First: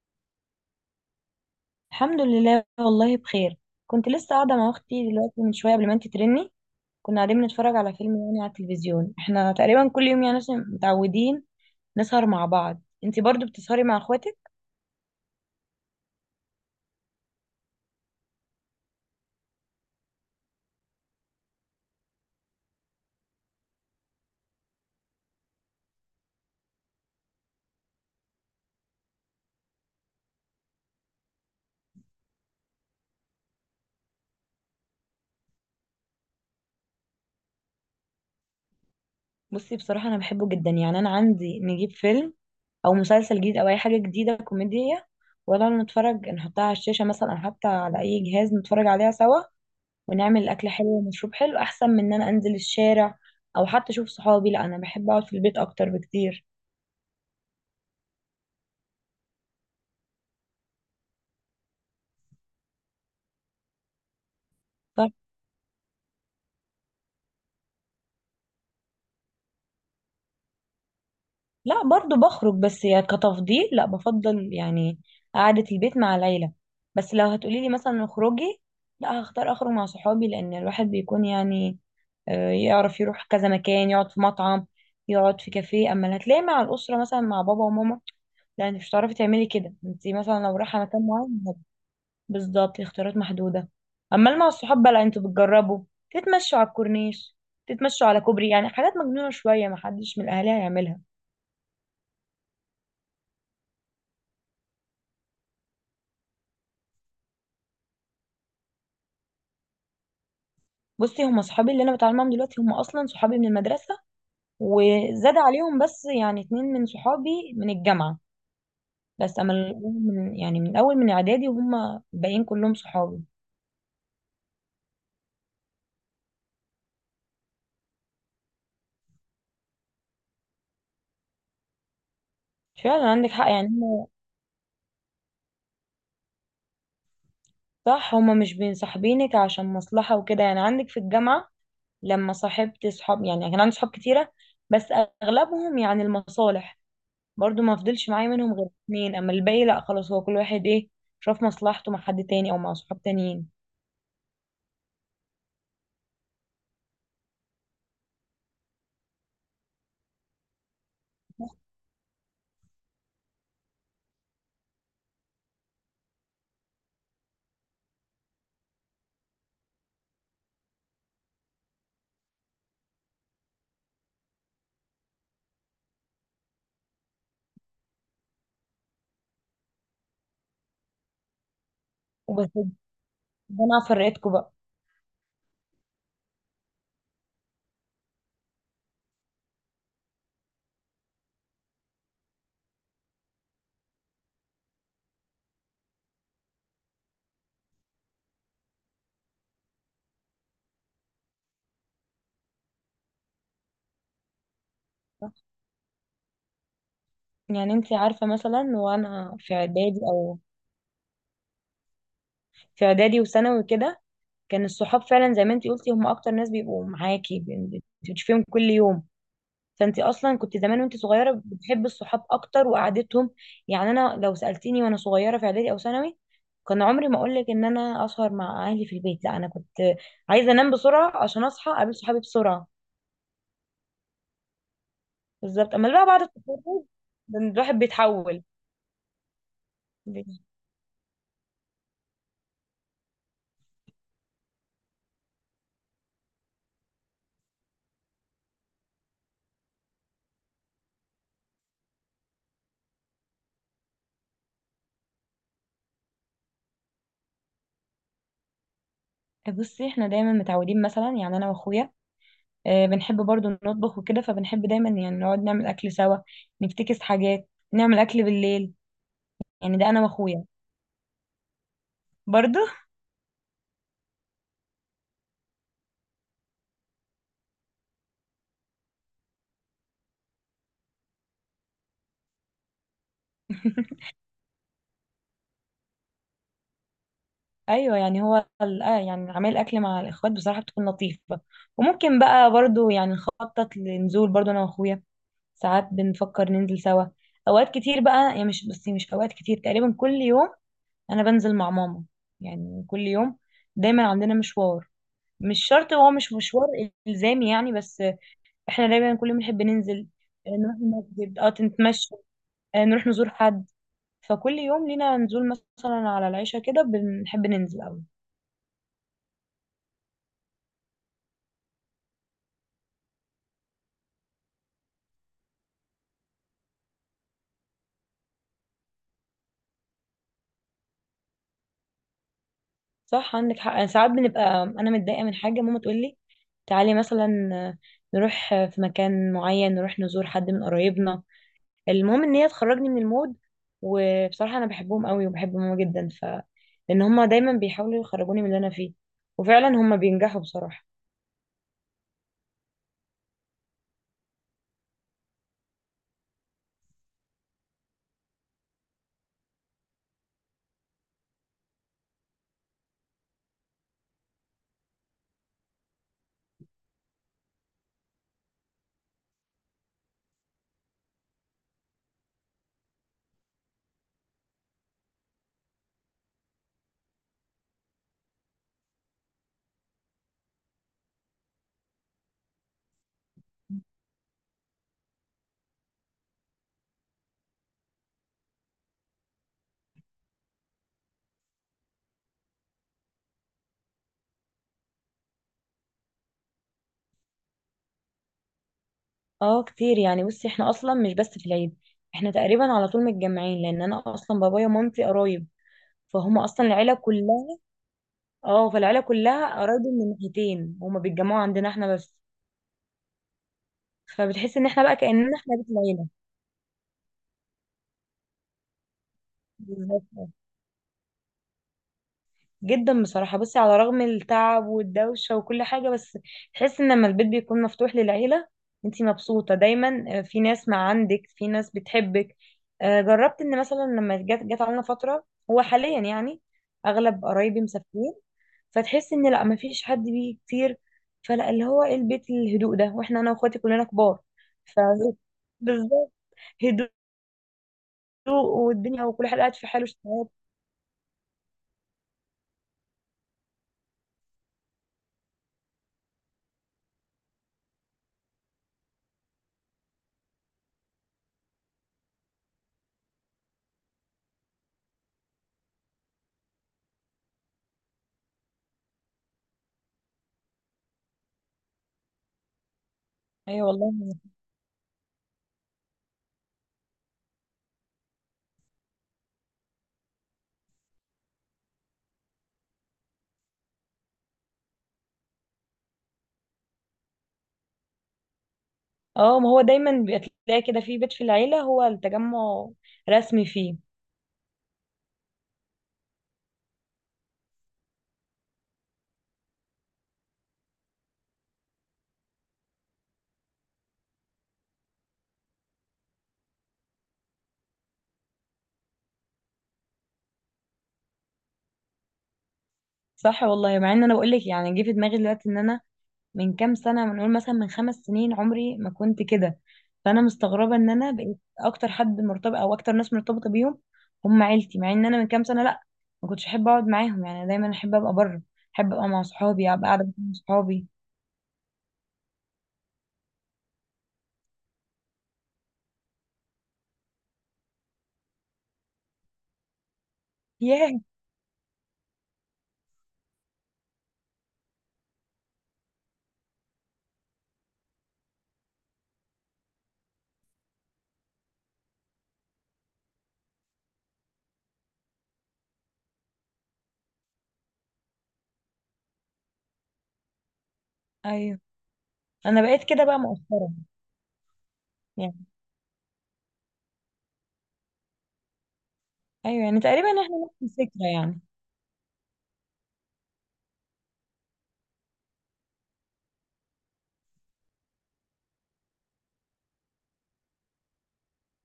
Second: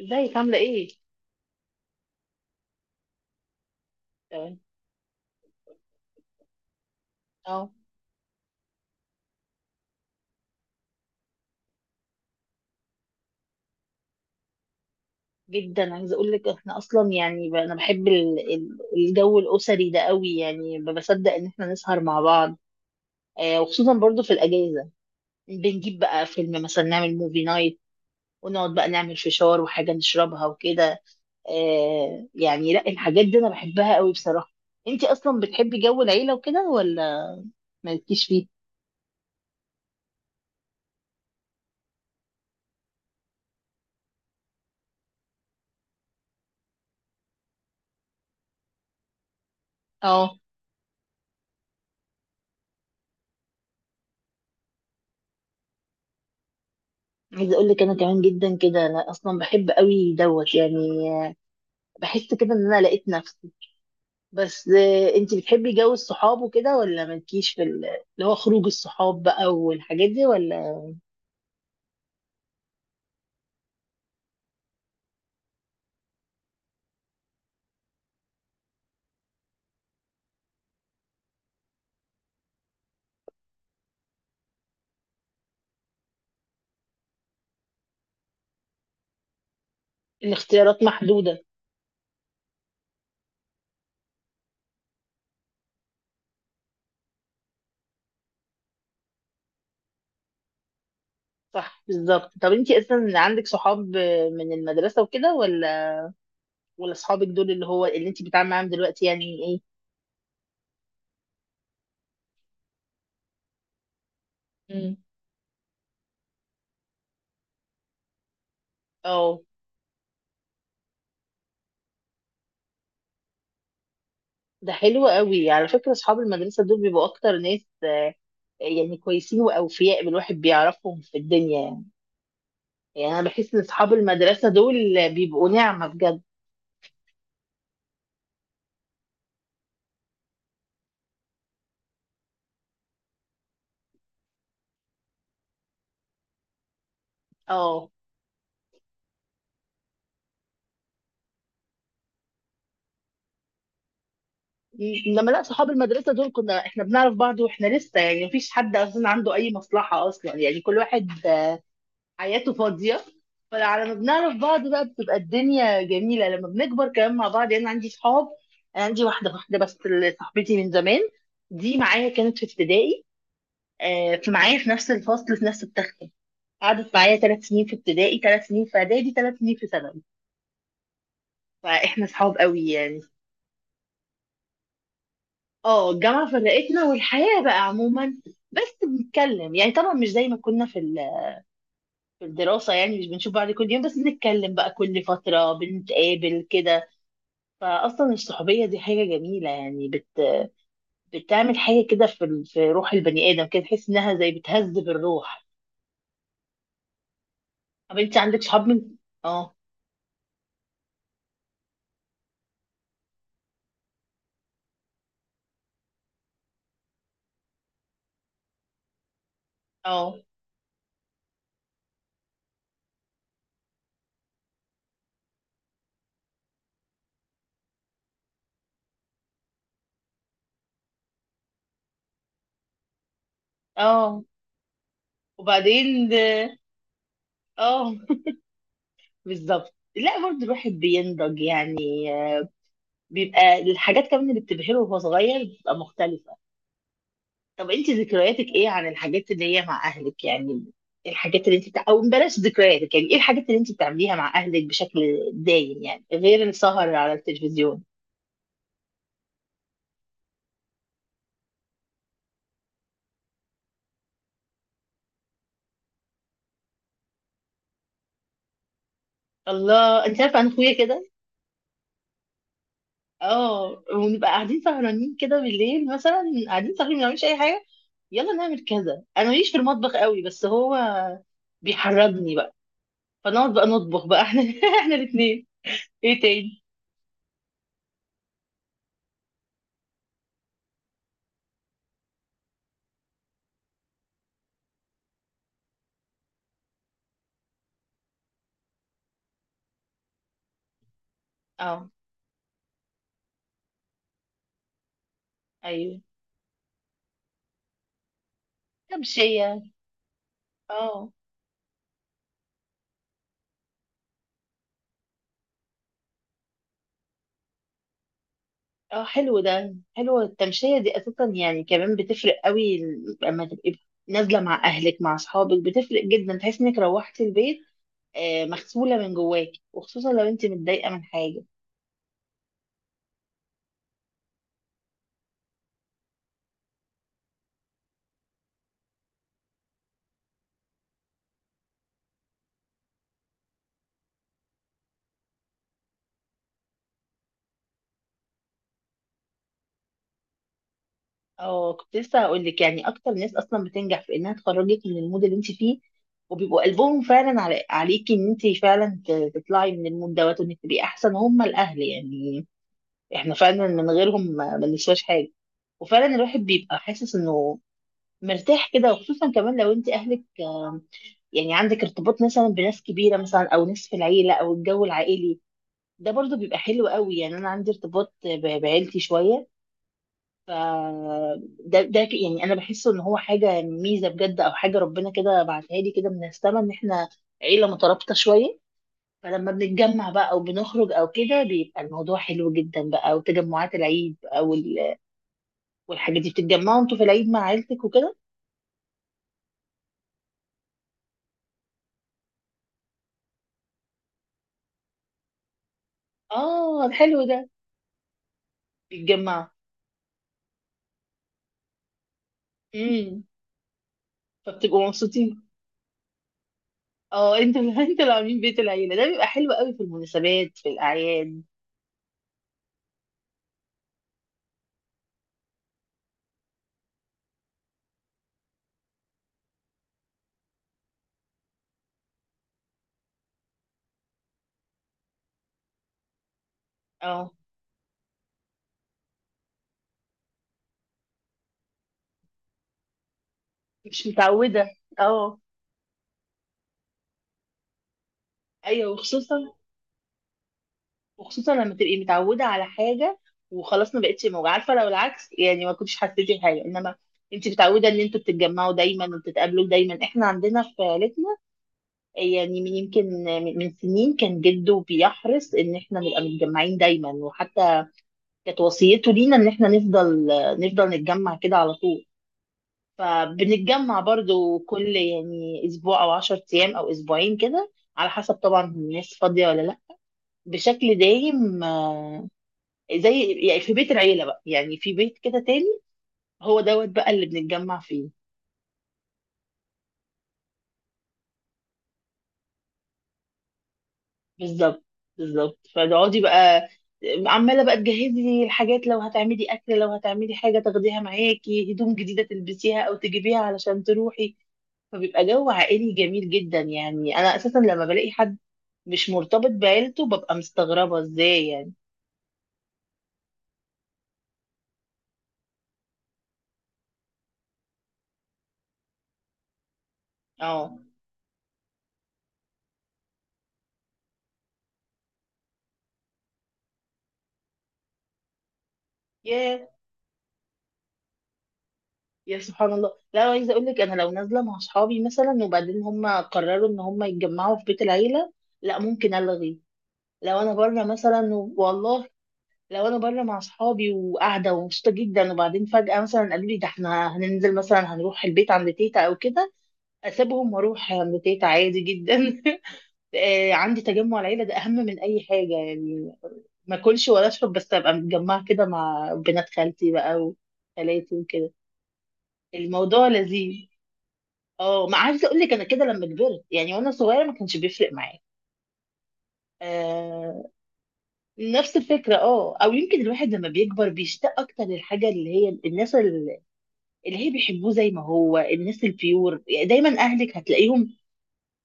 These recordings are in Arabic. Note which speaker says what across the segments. Speaker 1: ازيك عاملة ايه؟
Speaker 2: الحمد لله، والله بخير. كنت لسه قاعدة
Speaker 1: تمام.
Speaker 2: مع أختي دلوقتي من شوية قبل ما أنت ترني. كنا قاعدين
Speaker 1: اه.
Speaker 2: بنتفرج على فيلم، يعني على التلفزيون. احنا تقريبا كل يوم يعني عشان متعودين نسهر مع بعض. انت برضو بتسهري مع اخواتك؟
Speaker 1: جدا عايزة اقول لك احنا اصلا يعني انا بحب الجو الاسري ده قوي يعني ما بصدق ان احنا نسهر مع بعض. آه، وخصوصا برضو في الاجازة. بنجيب بقى فيلم مثلا نعمل موفي نايت، ونقعد بقى نعمل فشار وحاجة نشربها وكده. آه، يعني لا، الحاجات دي انا بحبها قوي بصراحة. انتي اصلا بتحبي جو العيلة وكده ولا مالكيش فيه؟
Speaker 2: بصي، بصراحة أنا بحبه جدا. يعني أنا عندي نجيب فيلم أو مسلسل جديد أو أي حاجة جديدة كوميدية ولا نتفرج، نحطها على الشاشة مثلا أو حتى على أي جهاز نتفرج عليها سوا،
Speaker 1: اه.
Speaker 2: ونعمل أكل حلو ومشروب حلو، أحسن من إن أنا أنزل الشارع أو حتى أشوف صحابي. لا، أنا بحب أقعد في البيت أكتر بكتير.
Speaker 1: عايزة اقول لك انا كمان جدا كده، انا اصلا بحب قوي دوت يعني. بحس كده ان انا لقيت نفسي. بس انت بتحبي جو الصحاب وكده ولا مالكيش في اللي هو خروج الصحاب بقى والحاجات دي ولا
Speaker 2: لا، برضو بخرج، بس يعني كتفضيل، لا بفضل يعني قعدة البيت مع العيلة. بس لو هتقولي لي مثلا اخرجي، لا هختار اخرج مع صحابي، لان الواحد بيكون يعني يعرف يروح كذا مكان، يقعد في مطعم، يقعد في كافيه. اما اللي هتلاقي مع الاسرة مثلا، مع بابا وماما، لا، انت مش هتعرفي تعملي كده. انت مثلا لو رايحة
Speaker 1: الاختيارات
Speaker 2: مكان
Speaker 1: محدودة؟
Speaker 2: معين بالظبط، الاختيارات محدودة. اما اللي مع الصحاب بقى، لا، انتوا بتجربوا تتمشوا على الكورنيش، تتمشوا على كوبري، يعني حاجات مجنونة شوية محدش من الاهالي هيعملها.
Speaker 1: صح، بالظبط. طب انت اصلا عندك صحاب من المدرسة وكده، ولا ولا صحابك دول اللي هو اللي انت بتتعاملي معاهم دلوقتي يعني ايه؟
Speaker 2: بصي، هم صحابي اللي انا بتعامل معاهم دلوقتي هم اصلا صحابي من المدرسه،
Speaker 1: مم.
Speaker 2: وزاد عليهم بس يعني اتنين من صحابي من الجامعه. بس
Speaker 1: اه.
Speaker 2: اما من يعني من اول من اعدادي، وهم الباقيين كلهم صحابي.
Speaker 1: ده حلو قوي على فكرة، صحاب المدرسة دول بيبقوا اكتر ناس يعني كويسين واوفياء الواحد بيعرفهم في الدنيا يعني.
Speaker 2: فعلا
Speaker 1: يعني انا
Speaker 2: عندك حق،
Speaker 1: بحس ان
Speaker 2: يعني
Speaker 1: صحاب
Speaker 2: هم
Speaker 1: المدرسة دول بيبقوا نعمة بجد.
Speaker 2: صح. هم مش بينصاحبينك عشان مصلحه وكده. يعني عندك في الجامعه لما صاحبت صحاب، يعني كان عندي صحاب كتيره، بس اغلبهم يعني المصالح. برضو ما
Speaker 1: اه.
Speaker 2: فضلش معايا منهم غير اتنين، اما الباقي لا خلاص، هو كل واحد ايه، شاف مصلحته مع حد تاني او مع صحاب تانيين.
Speaker 1: لما لا، صحاب المدرسه دول كنا احنا بنعرف بعض واحنا لسه، يعني مفيش حد اصلا عنده اي مصلحه اصلا، يعني كل واحد حياته فاضيه. فعلى ما بنعرف بعض بقى بتبقى الدنيا جميله لما بنكبر كمان مع بعض. يعني انا عندي صحاب، أنا عندي واحده واحده بس اللي صاحبتي من زمان، دي معايا كانت في ابتدائي. في معايا في نفس الفصل في نفس التختة، قعدت معايا ثلاث سنين في ابتدائي، ثلاث سنين في اعدادي، ثلاث سنين في ثانوي، فاحنا صحاب
Speaker 2: وبس
Speaker 1: قوي يعني.
Speaker 2: ده، انا فرقتكم بقى.
Speaker 1: اه، الجامعة فرقتنا والحياة بقى عموما. بس بنتكلم يعني، طبعا مش زي ما كنا في في الدراسة، يعني مش بنشوف بعض كل يوم، بس بنتكلم بقى كل فترة بنتقابل كده. فأصلا الصحوبية دي حاجة جميلة، يعني بتعمل حاجة كده في في روح البني آدم كده، تحس إنها زي بتهذب الروح.
Speaker 2: يعني انت
Speaker 1: طب أنت
Speaker 2: عارفة
Speaker 1: عندك صحاب
Speaker 2: مثلا،
Speaker 1: من
Speaker 2: وانا
Speaker 1: اه.
Speaker 2: في اعدادي او في اعدادي وثانوي كده، كان الصحاب فعلا زي ما انت قلتي هم اكتر ناس بيبقوا معاكي، بتشوفيهم كل يوم. فانت
Speaker 1: اه.
Speaker 2: اصلا كنت زمان وانت صغيرة بتحبي الصحاب اكتر وقعدتهم. يعني انا لو سألتيني وانا صغيرة في اعدادي او ثانوي، كان عمري ما اقولك ان انا اسهر مع اهلي في البيت. لا، انا كنت عايزة انام بسرعة عشان اصحى اقابل صحابي بسرعة.
Speaker 1: اه.
Speaker 2: بالظبط، اما بقى
Speaker 1: وبعدين
Speaker 2: بعد
Speaker 1: ده-
Speaker 2: التخرج الواحد
Speaker 1: اه.
Speaker 2: بيتحول.
Speaker 1: بالظبط، لا برضه الواحد بينضج يعني، بيبقى الحاجات كمان اللي بتبهره وهو صغير بتبقى مختلفة. طب انت ذكرياتك ايه عن الحاجات اللي هي مع اهلك يعني، الحاجات اللي انت او بلاش ذكرياتك، يعني ايه الحاجات اللي انت بتعمليها مع اهلك بشكل دايم يعني غير السهر على التلفزيون؟
Speaker 2: بصي، احنا دايما متعودين مثلا، يعني انا واخويا، بنحب برضو نطبخ وكده، فبنحب دايما يعني نقعد نعمل أكل سوا، نفتكس حاجات نعمل أكل بالليل. يعني ده أنا
Speaker 1: الله، انت عارفه
Speaker 2: وأخويا
Speaker 1: انا اخويا كده.
Speaker 2: برضو.
Speaker 1: اه، ونبقى قاعدين سهرانين كده بالليل، مثلا قاعدين سهرانين ما بنعملش اي حاجه، يلا نعمل كذا. انا ماليش في المطبخ قوي بس هو بيحرجني بقى، فنقعد بقى نطبخ بقى احنا احنا الاثنين. ايه تاني؟
Speaker 2: أيوة، يعني هو يعني عمل أكل مع الإخوات بصراحة بتكون لطيفة. وممكن بقى برضو يعني نخطط لنزول، برضو أنا وأخويا ساعات بنفكر ننزل سوا. أوقات كتير بقى، يعني مش بس، مش أوقات كتير، تقريبا كل يوم أنا بنزل مع
Speaker 1: اه.
Speaker 2: ماما، يعني كل يوم. دايما عندنا مشوار، مش شرط،
Speaker 1: ايوه.
Speaker 2: هو مش مشوار إلزامي يعني، بس احنا دايما كل يوم
Speaker 1: كبشيه.
Speaker 2: نحب ننزل، نروح
Speaker 1: اه.
Speaker 2: المسجد، اه نتمشى، نروح نزور حد. فكل يوم لينا نزول مثلا على العشاء كده، بنحب ننزل قوي.
Speaker 1: اه، حلو ده، حلوة التمشية دي اساسا يعني، كمان بتفرق قوي لما تبقي نازلة مع اهلك مع اصحابك، بتفرق جدا، تحس انك روحتي البيت مغسولة من جواكي، وخصوصا لو انت متضايقة من حاجة.
Speaker 2: صح، عندك حق. أنا ساعات بنبقى انا متضايقه من حاجه، ماما تقول لي تعالي مثلا، نروح في مكان معين، نروح نزور حد من قرايبنا. المهم ان هي تخرجني من المود. وبصراحه انا بحبهم قوي، وبحب ماما جدا. لان هما دايما بيحاولوا يخرجوني من اللي انا فيه، وفعلا هما بينجحوا بصراحه.
Speaker 1: اه، كنت لسه هقول لك، يعني اكتر ناس اصلا بتنجح في انها تخرجك من المود اللي انت فيه، وبيبقوا قلبهم فعلا عليكي ان انت فعلا تطلعي من المود دوت، وانك تبقي احسن هم الاهل يعني. احنا فعلا من غيرهم ما بنسواش حاجة، وفعلا الواحد بيبقى حاسس انه مرتاح كده. وخصوصا كمان لو انت اهلك، يعني عندك ارتباط مثلا بناس كبيره مثلا، او ناس في العيله او الجو العائلي ده، برضو بيبقى حلو قوي. يعني انا عندي ارتباط بعيلتي شويه، ف يعني انا بحسه ان هو حاجه ميزه بجد، او حاجه ربنا كده بعتها لي كده من السما، ان احنا عيله مترابطه شويه. فلما بنتجمع بقى او بنخرج او كده بيبقى الموضوع حلو جدا بقى، وتجمعات العيد او والحاجات دي، بتتجمعوا انتوا في العيد مع عيلتك وكده؟
Speaker 2: اه كتير. يعني بصي، احنا اصلا مش بس في العيد، احنا تقريبا على طول متجمعين، لان انا اصلا بابايا ومامتي قرايب، فهم اصلا
Speaker 1: اه
Speaker 2: العيله
Speaker 1: حلو ده.
Speaker 2: كلها. اه، فالعيله
Speaker 1: بيتجمعوا.
Speaker 2: كلها قرايب من ناحيتين، هما بيتجمعوا عندنا احنا بس.
Speaker 1: امم.
Speaker 2: فبتحس ان احنا
Speaker 1: فبتبقوا
Speaker 2: بقى كاننا
Speaker 1: مبسوطين.
Speaker 2: احنا بيت العيله.
Speaker 1: اه، انت انت اللي عاملين بيت العيله، ده بيبقى حلو قوي في
Speaker 2: بالظبط،
Speaker 1: المناسبات في الاعياد.
Speaker 2: جدا بصراحة. بصي، على رغم التعب والدوشة وكل حاجة، بس تحس ان لما البيت بيكون مفتوح للعيلة، انتي مبسوطة دايما. في ناس مع، عندك في ناس بتحبك. جربت ان مثلا لما جت علينا فترة، هو حاليا يعني اغلب
Speaker 1: اه،
Speaker 2: قرايبي مسافرين، فتحس ان لا، مفيش حد بيه كتير. فلا، اللي هو ايه، البيت الهدوء ده، واحنا انا واخواتي كلنا
Speaker 1: مش
Speaker 2: كبار،
Speaker 1: متعوده.
Speaker 2: ف
Speaker 1: اه.
Speaker 2: بالظبط، هدوء،
Speaker 1: ايوه،
Speaker 2: والدنيا وكل حد
Speaker 1: وخصوصا،
Speaker 2: قاعد في حاله، اشتغال.
Speaker 1: وخصوصا لما تبقي متعوده على حاجه وخلاص ما بقتش موجوده، عارفه لو العكس يعني ما كنتش حسيتي بحاجه، انما انت متعوده ان انتوا بتتجمعوا دايما وبتتقابلوا دايما. احنا عندنا في عيلتنا، يعني من يمكن من سنين، كان جده بيحرص ان احنا نبقى متجمعين دايما، وحتى كانت وصيته لينا ان احنا نفضل نتجمع كده على طول.
Speaker 2: ايوه والله.
Speaker 1: فبنتجمع برضو كل يعني اسبوع او عشر ايام او اسبوعين كده، على حسب طبعا الناس فاضية ولا لا، بشكل دايم. زي يعني في بيت العيلة بقى، يعني في بيت كده تاني، هو دوت بقى اللي بنتجمع فيه.
Speaker 2: اه، ما هو دايما بيبقى تلاقي كده في بيت في العيلة هو التجمع رسمي فيه.
Speaker 1: بالظبط، بالظبط. فتقعدي بقى عمالة بقى تجهزي الحاجات، لو هتعملي أكل، لو هتعملي حاجة تاخديها معاكي، هدوم جديدة تلبسيها أو تجيبيها علشان تروحي. فبيبقى جو عائلي جميل جدا. يعني أنا أساسا لما بلاقي حد مش مرتبط بعيلته ببقى مستغربة، ازاي يعني؟
Speaker 2: صح والله. مع ان انا بقول لك يعني، جه في دماغي دلوقتي ان انا من كام سنة، بنقول مثلا من خمس سنين، عمري ما كنت كده. فانا مستغربة
Speaker 1: اه.
Speaker 2: ان انا بقيت اكتر حد مرتبط، او اكتر ناس مرتبطة بيهم هم عيلتي، مع ان انا من كام سنة لا، ما كنتش احب اقعد معاهم، يعني دايما احب ابقى بره، احب ابقى مع
Speaker 1: يا
Speaker 2: صحابي، ابقى قاعدة مع صحابي.
Speaker 1: يا سبحان الله. لا، عايزة اقول لك، انا لو نازلة مع اصحابي مثلا وبعدين هم قرروا ان هم يتجمعوا في بيت العيلة، لا ممكن الغي. لو انا بره
Speaker 2: ياه.
Speaker 1: مثلا والله لو انا بره مع اصحابي وقاعدة ومبسوطة جدا، وبعدين فجأة مثلا قالوا لي ده احنا هننزل، مثلا هنروح البيت عند تيتا او كده، اسيبهم واروح عند تيتا عادي جدا. عندي تجمع العيلة ده أهم من أي حاجة يعني، ما أكلش ولا أشرب بس أبقى متجمعة كده مع بنات خالتي بقى وخالاتي وكده.
Speaker 2: ايوه، انا بقيت كده
Speaker 1: الموضوع
Speaker 2: بقى
Speaker 1: لذيذ.
Speaker 2: مؤخرا
Speaker 1: اه، ما عايزة أقول
Speaker 2: يعني.
Speaker 1: لك، أنا كده لما كبرت، يعني وأنا صغيرة ما كانش بيفرق معايا.
Speaker 2: ايوه، يعني تقريبا احنا
Speaker 1: آه،
Speaker 2: نفس الفكرة يعني.
Speaker 1: نفس الفكرة. اه، أو يمكن الواحد لما بيكبر بيشتاق أكتر للحاجة اللي هي الناس اللي اللي هي بيحبوه، زي ما هو الناس البيور يعني، دايما أهلك هتلاقيهم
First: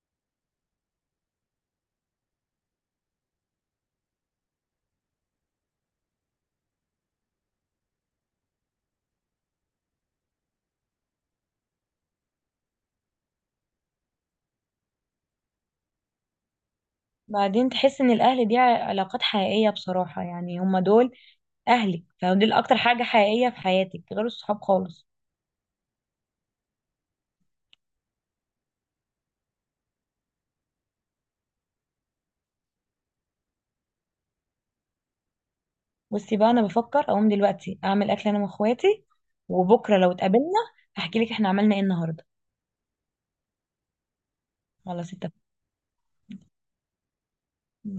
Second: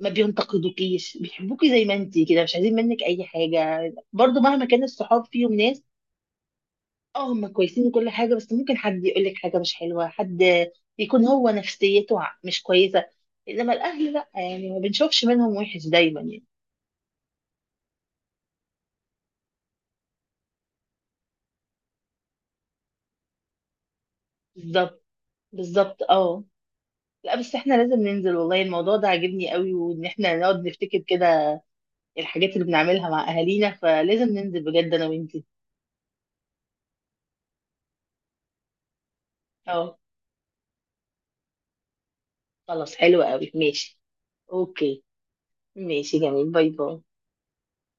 Speaker 1: ما بينتقدوكيش، بيحبوكي زي ما انتي كده، مش عايزين منك أي حاجة. برضو مهما كان الصحاب فيهم ناس، اه، هم كويسين وكل حاجة، بس ممكن حد يقول لك حاجة مش حلوة، حد يكون هو نفسيته مش كويسة، انما الاهل لا، يعني ما بنشوفش منهم وحش دايما يعني.
Speaker 2: بعدين تحس ان الاهل دي علاقات حقيقية. بصراحة يعني هما دول اهلك، فدول اكتر حاجة حقيقية في حياتك غير الصحاب
Speaker 1: بالظبط،
Speaker 2: خالص.
Speaker 1: بالظبط. اه، لا بس احنا لازم ننزل والله، الموضوع ده عاجبني قوي، وان احنا نقعد نفتكر كده الحاجات اللي بنعملها مع اهالينا، فلازم ننزل بجد انا وانتي.
Speaker 2: بصي بقى، انا بفكر اقوم دلوقتي اعمل اكل انا واخواتي،
Speaker 1: اه،
Speaker 2: وبكرة لو اتقابلنا هحكي لك احنا عملنا ايه النهاردة.
Speaker 1: خلاص حلو قوي، ماشي. اوكي.
Speaker 2: خلاص اتفقنا.
Speaker 1: ماشي جميل، باي باي.
Speaker 2: باي.